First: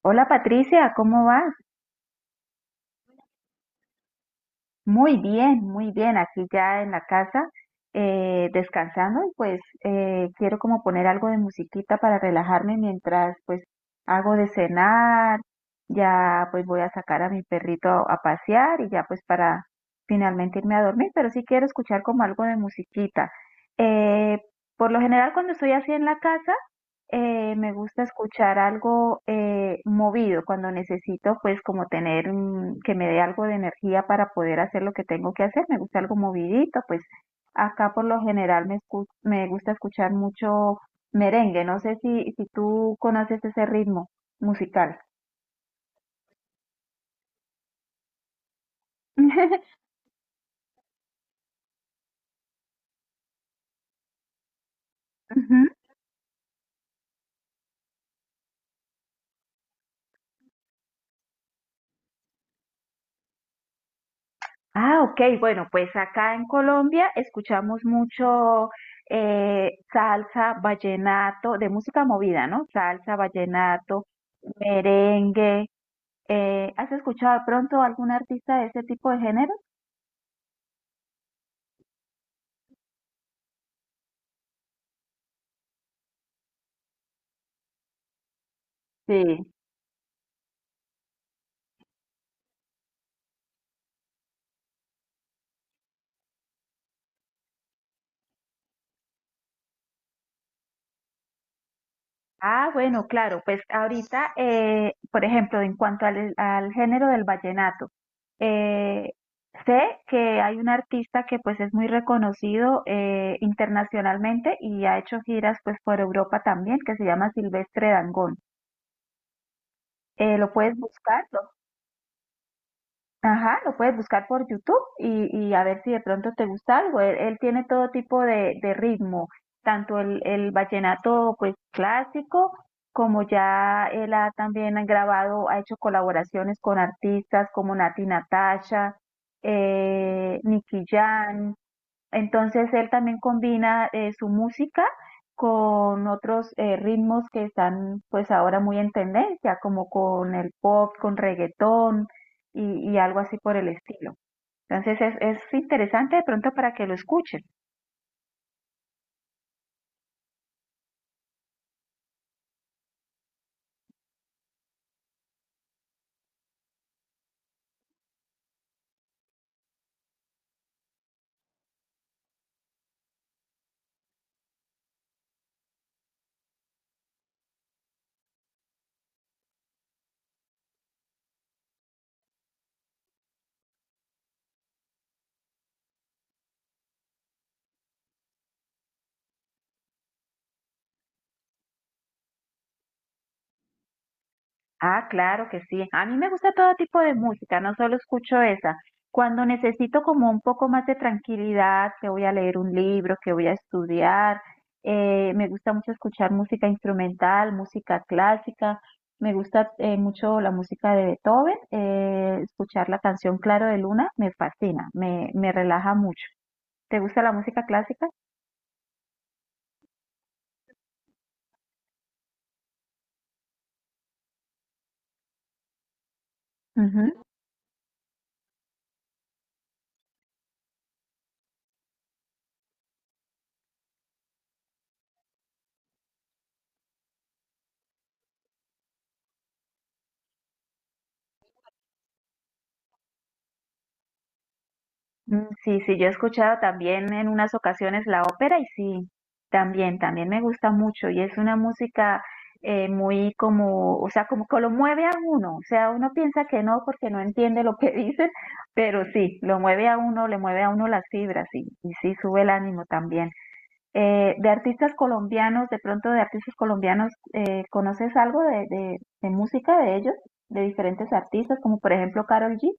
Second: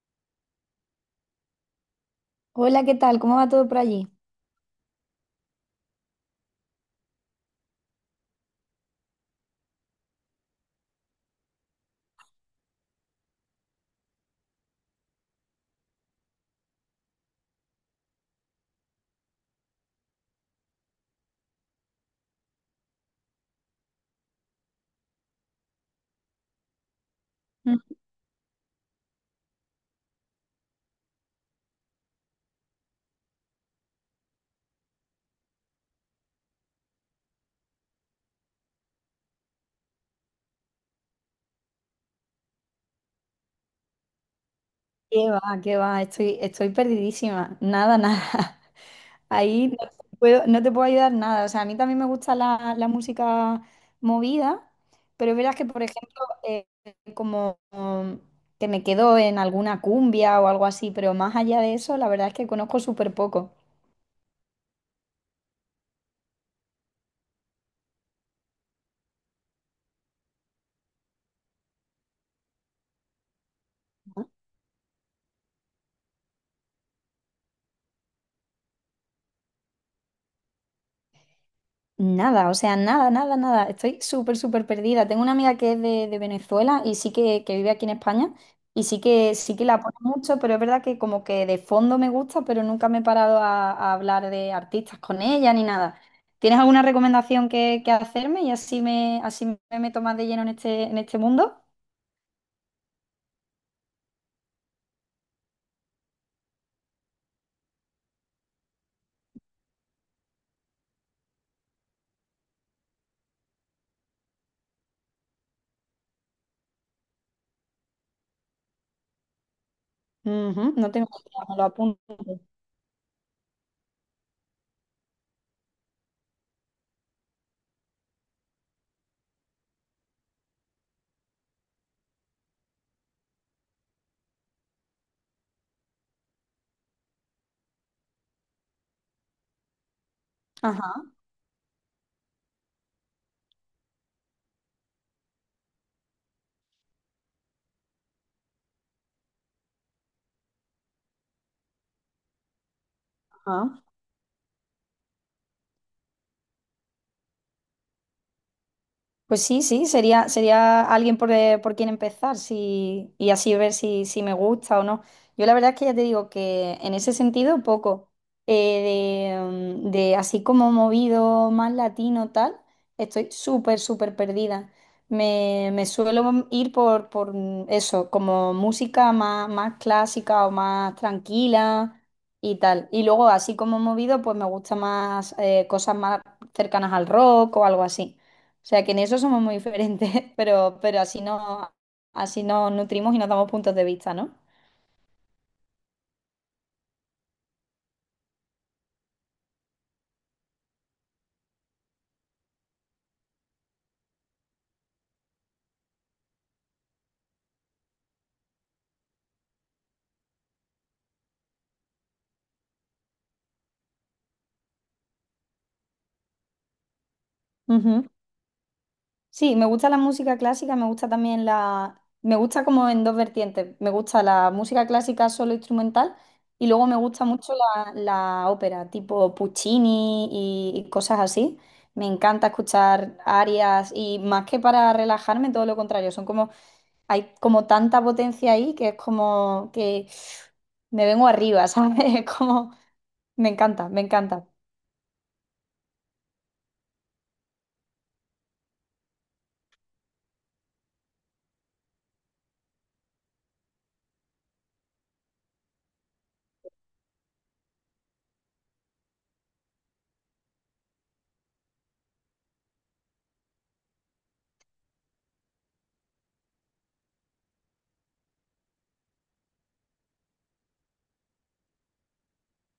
Hola Patricia, ¿cómo vas? Hola, ¿qué tal? ¿Cómo va todo por allí? Muy bien, aquí ya en la casa, descansando y pues quiero como poner algo de musiquita para relajarme mientras pues hago de cenar, ya pues voy a sacar a mi perrito a pasear y ya pues para finalmente irme a dormir, pero sí quiero escuchar como algo de musiquita. Eh, por lo general cuando estoy así en la casa, me Mm. gusta escuchar algo movido cuando necesito, pues como tener que me dé algo de energía para poder hacer lo que tengo que hacer. Me gusta algo movidito, pues acá por lo general me gusta escuchar mucho merengue. No sé si tú conoces ese ritmo musical. ¿Qué va? ¿Qué va? Estoy perdidísima. Nada, nada. Ahí no te puedo, no te puedo ayudar nada. O sea, a mí también me gusta la música movida, pero es verdad que, Ujú. por ejemplo, eh, como um, que me quedo en alguna cumbia o algo así, pero más allá de eso, la verdad es que conozco súper poco. Ah, ok, bueno, pues acá en Colombia escuchamos mucho salsa, vallenato, de música movida, ¿no? Salsa, vallenato, merengue. ¿Has escuchado de pronto algún artista de ese tipo de género? Nada, o sea, nada, nada, nada. Estoy súper, súper perdida. Tengo una amiga que es de Venezuela y sí que vive aquí en España y sí que la pone mucho, pero es verdad que como que de fondo me gusta, pero nunca me he parado a hablar de artistas con ella ni nada. ¿Tienes alguna recomendación que hacerme y así me meto más de lleno en este mundo? Ah, bueno, claro, pues ahorita, por ejemplo, en cuanto al género del vallenato, eh, sé que hay un artista que pues es muy reconocido internacionalmente y ha hecho giras pues por Europa también, que se llama Silvestre Dangond. ¿Lo Ujú, puedes no tengo buscar? idea, me lo apunto. Ajá, lo puedes buscar por YouTube y a ver si de pronto te gusta algo. Él tiene todo tipo de ritmo, tanto el vallenato pues clásico, como ya él ha también ha grabado, ha hecho colaboraciones con artistas como Nati Natasha, Nicky Ajá, Jam, entonces él también combina su música con otros ritmos que están pues ahora muy en tendencia, como con el pop, con reggaetón y algo así por el ajá. estilo. Entonces es, es interesante de pronto para que lo escuchen. Pues sí, sí, sería, sería alguien por quien empezar si, y así ver si, si me gusta o no. Yo la verdad es que ya te digo que en ese sentido poco. Eh, de, de así como movido más latino tal, estoy súper, súper perdida. Me suelo ir por, por eso, como música más, más clásica o más tranquila y tal. Y luego así como movido, pues me gusta más cosas más cercanas al rock o algo así. O sea que en eso somos muy diferentes, pero así no, así nos nutrimos y nos damos puntos de vista, ¿no? Ah, claro que sí. A mí me gusta todo tipo de música, no solo escucho esa. Cuando necesito como un poco más de tranquilidad, que voy a leer un libro, que voy a estudiar, me gusta mucho escuchar música instrumental, música clásica, me gusta mucho la música de Beethoven, escuchar la canción Claro de Luna me fascina, me relaja mucho. ¿Te gusta la música Ujú. clásica? Sí, me gusta la música clásica, me gusta también la... Me gusta como en dos vertientes. Me gusta la música clásica solo instrumental y luego me gusta mucho la ópera, tipo Puccini y cosas así. Me encanta escuchar arias y más que para relajarme, todo lo contrario. Son como, hay como tanta potencia ahí que es como que me vengo arriba, ¿sabes? Es como, me encanta, me encanta. Mm, sí, sí, yo he escuchado también en unas ocasiones la ópera y sí, también, también me gusta mucho y es una música muy como, o sea, como que lo mueve a uno, o sea, uno piensa que no porque no entiende lo que dicen, pero sí, lo mueve a uno, le mueve a uno las fibras y sí, sube el ánimo también. De artistas colombianos, de pronto de artistas colombianos, ¿conoces algo de música de ellos, de diferentes artistas, como por ejemplo Karol G?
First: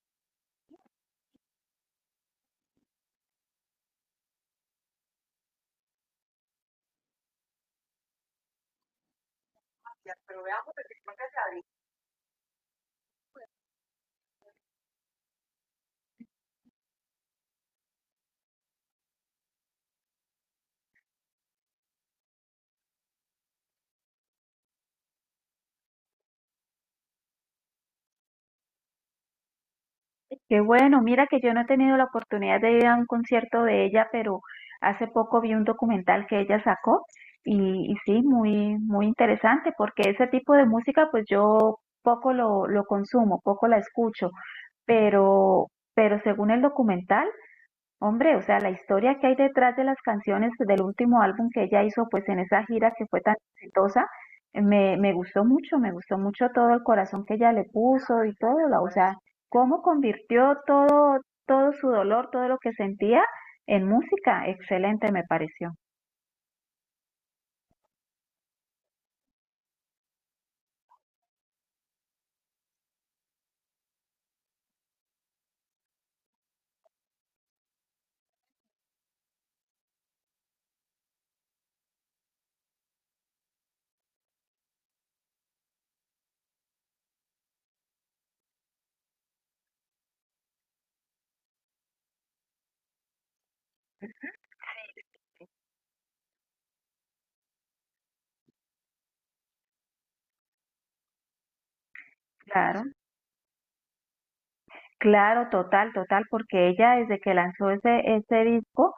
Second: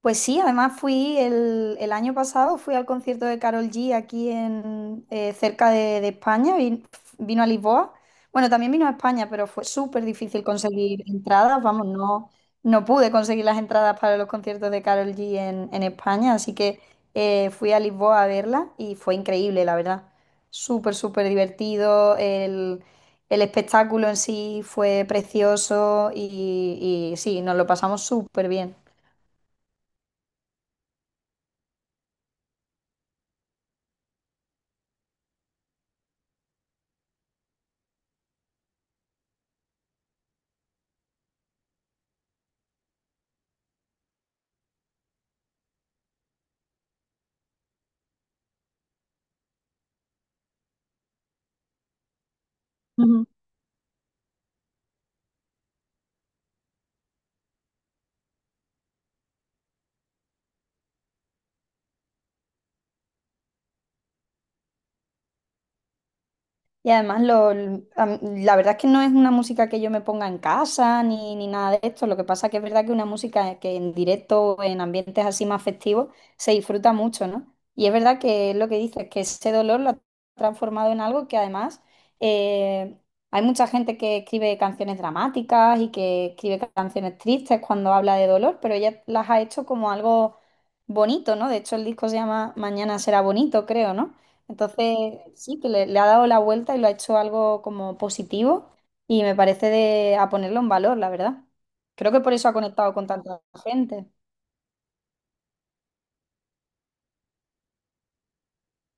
Pues sí, además fui el año pasado, fui al concierto de Carol G aquí en, cerca de España, vino a Lisboa. Bueno, también vino a España, pero fue súper difícil conseguir entradas, vamos, no, no pude conseguir las entradas para los conciertos de Carol G en España, así que fui a Lisboa a verla y fue increíble, la verdad. Súper, súper divertido, el espectáculo en sí fue precioso y sí, nos lo pasamos súper bien. Qué bueno, mira que yo no he tenido la oportunidad de ir a un concierto de ella, pero hace poco vi un documental que ella sacó y sí, muy, muy interesante porque ese tipo de música pues yo poco lo consumo, poco la escucho, pero, pero según el documental hombre, o sea, la historia que hay detrás de las canciones del último álbum que ella hizo, pues en esa gira que fue tan exitosa, me gustó mucho todo el corazón que ella le puso y todo, o sea, cómo convirtió todo, todo su dolor, todo lo que sentía en música, excelente me pareció, Y además, la verdad es que no es una música que yo me ponga en casa ni, ni nada de esto. Lo que pasa que es verdad que una música que en directo o en ambientes así más festivos se disfruta mucho, ¿no? Y es verdad que es lo que dices, que ese dolor lo ha transformado en algo que además eh, hay mucha gente que escribe canciones dramáticas y que escribe canciones tristes cuando habla de dolor, pero ella las ha hecho como algo bonito, ¿no? De hecho, el disco se llama Mañana será bonito, creo, ¿no? Entonces, sí, que le ha dado la vuelta y lo ha hecho algo como positivo y me parece de, a ponerlo en valor, la verdad. Creo que por eso ha claro. conectado con tanta gente. Claro, total, total, porque ella desde que lanzó ese disco,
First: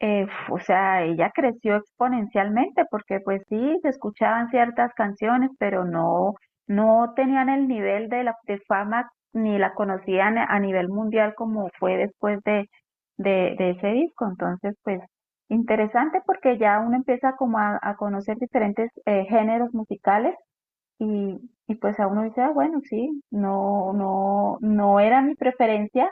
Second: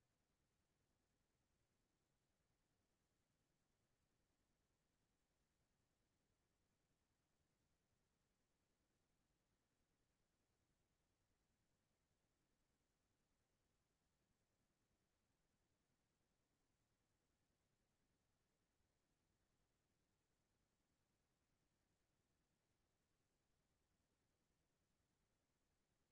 o sea, ella creció exponencialmente, porque pues sí, se escuchaban ciertas canciones, pero no, no tenían el nivel de la de fama ni la conocían a nivel mundial como fue después de ese disco. Entonces, pues interesante porque ya uno empieza como a conocer diferentes géneros musicales y, y pues a uno dice, ah, bueno, sí, no, no, no era mi preferencia,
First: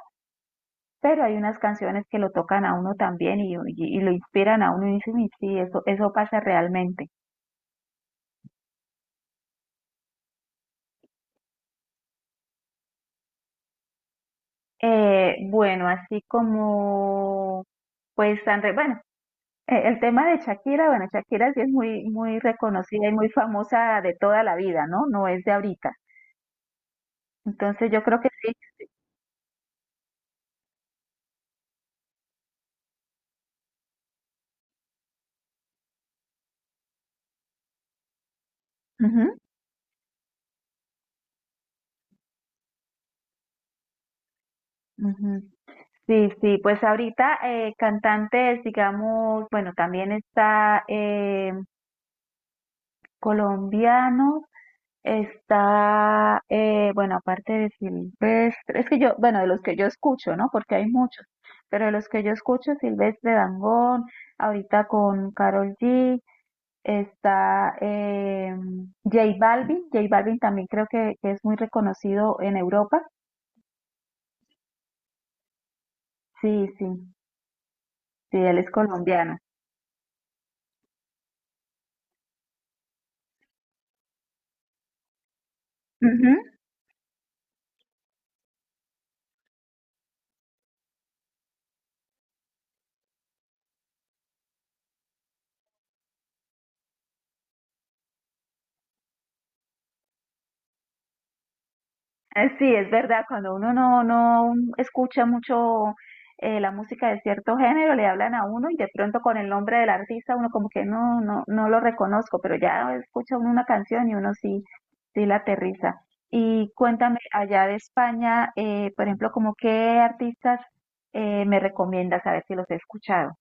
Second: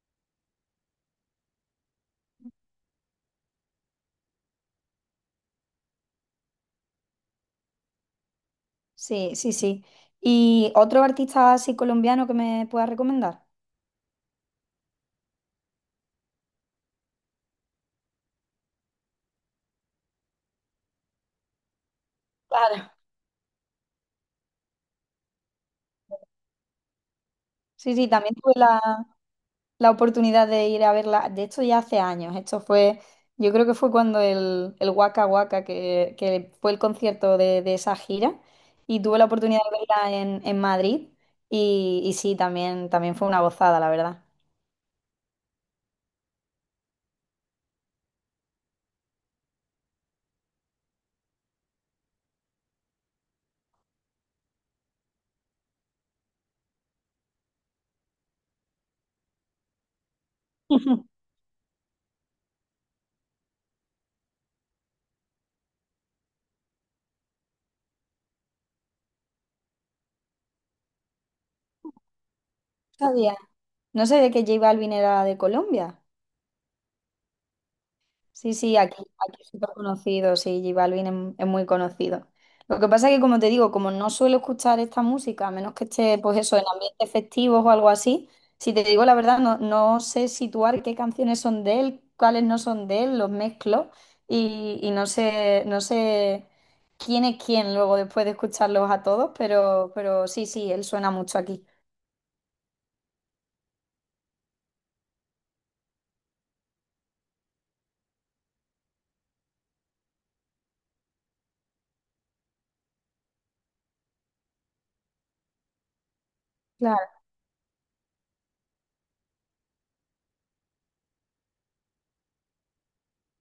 pero hay unas canciones que lo tocan a uno también y lo inspiran a uno y dice, "Uy, sí, eso pasa realmente". Sí, sí, sí. ¿Y otro artista así colombiano que me pueda recomendar? Bueno, así como, pues, bueno, el tema de Shakira, bueno, Shakira sí es muy, muy Claro. reconocida y muy famosa de toda la vida, ¿no? No es de ahorita. Entonces Sí, yo sí, creo que también sí. tuve la, la oportunidad de ir a verla. De hecho, ya hace años. Esto fue, yo creo que fue cuando el Waka Waka, que fue el concierto de esa gira, y tuve la Ujú, oportunidad de verla en Madrid. Y sí, también, también fue una gozada, la verdad. ujú. Sí, sí, pues ahorita cantantes, digamos, bueno, también está colombianos, está, bueno, aparte de Silvestre, es que yo, bueno, de los que yo escucho, ¿no? Porque hay muchos, pero de los que yo escucho, Silvestre Dangond, ahorita con Karol G, está J Balvin, J Balvin también creo que es muy reconocido en Europa, No sabía, no sabía que J Balvin era de Colombia. sí, sí, sí, Sí, él es sí, aquí, colombiano. aquí es súper conocido, sí, J Balvin es muy conocido. Lo que pasa es que, como te digo, como no suelo escuchar esta música, a menos que esté, pues eso, en ambientes festivos o algo así, si te digo la verdad, no, no sé situar qué canciones son de él, cuáles no son de él, los mezclo y no sé, no sé quién es quién luego después de escucharlos a todos, pero sí, sí, él suena mucho aquí. Sí, es verdad, cuando uno no escucha mucho la música de cierto género, le hablan a uno y de pronto con el nombre del artista uno como que no, no, no lo reconozco, pero ya escucha uno una canción y uno sí, sí la aterriza. Y cuéntame, allá de España, por ejemplo, como qué artistas me recomiendas, a ver si los he escuchado.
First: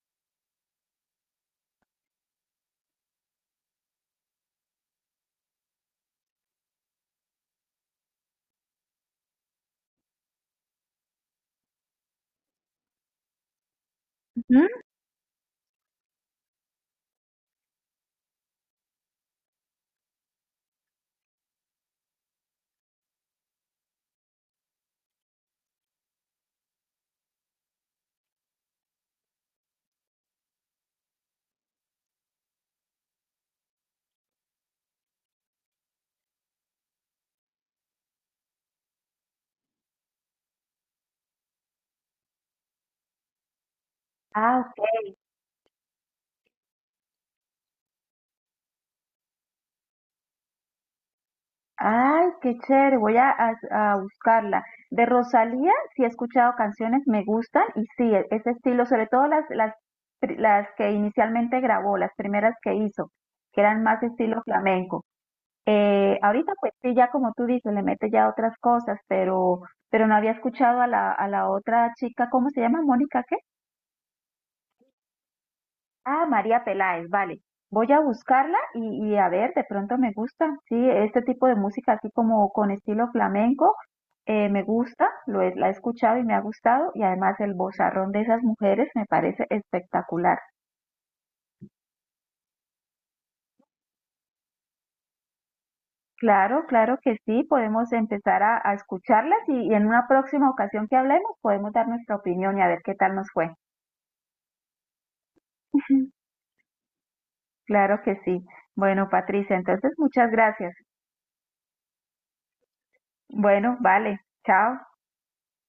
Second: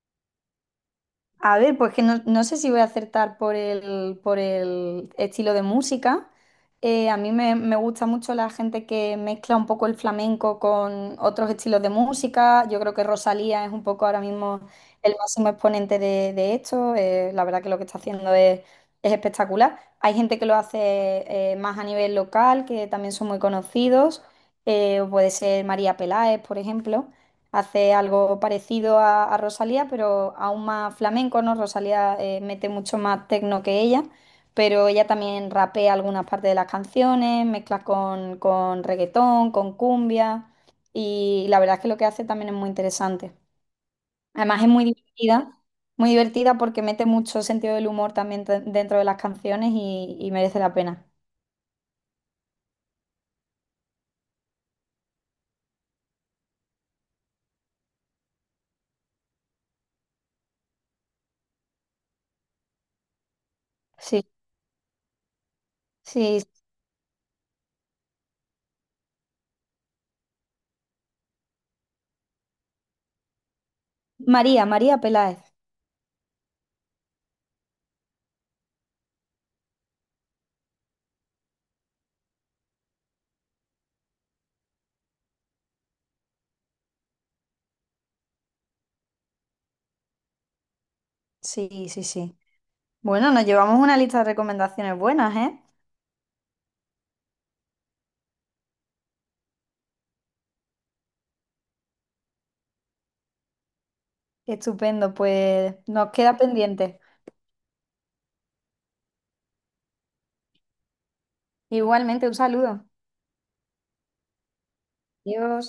A ver, pues que no, no sé si voy a acertar por el estilo de música. A mí me, me gusta mucho la gente que mezcla un poco el flamenco con otros estilos de música. Yo creo que Rosalía es un poco ahora mismo Ujú. el máximo exponente de esto. La verdad que lo que está haciendo es espectacular. Hay gente que lo hace más a nivel local, que también son muy conocidos. Puede ser María Peláez, por ejemplo hace algo parecido a Rosalía, pero aún más flamenco, ¿no? Rosalía mete mucho más tecno que ella, pero ella también rapea algunas partes de las canciones, mezcla con reggaetón, con cumbia, y la verdad es que lo que hace también es muy interesante. Ah, Además es ok. Muy divertida porque mete mucho sentido del humor también dentro de las canciones y merece la pena. Ay, qué chévere, voy a buscarla. De Rosalía, sí he escuchado canciones, me gustan y sí, ese estilo, sobre todo las que inicialmente grabó, las primeras que hizo, que eran más Sí, estilo flamenco. Sí. Ahorita pues sí, ya como tú dices, le mete ya otras cosas, pero no había escuchado a a la otra chica, ¿cómo se llama? Mónica, ¿qué? María, María Peláez. Ah, María Peláez, vale. Voy a buscarla y a ver, de pronto me gusta. Sí, este tipo de música así como con estilo flamenco, me gusta, la he escuchado y me ha gustado. Y además el vozarrón de esas mujeres me parece espectacular. Sí, sí, sí. Bueno, nos llevamos una lista de recomendaciones buenas, ¿eh? Claro, claro que sí, podemos empezar a escucharlas y en una próxima ocasión que hablemos podemos dar nuestra opinión y a ver qué tal nos fue. Estupendo, pues nos queda pendiente. Claro que sí. Bueno, Patricia, entonces muchas gracias. Igualmente, un saludo. Bueno, vale, chao. Adiós.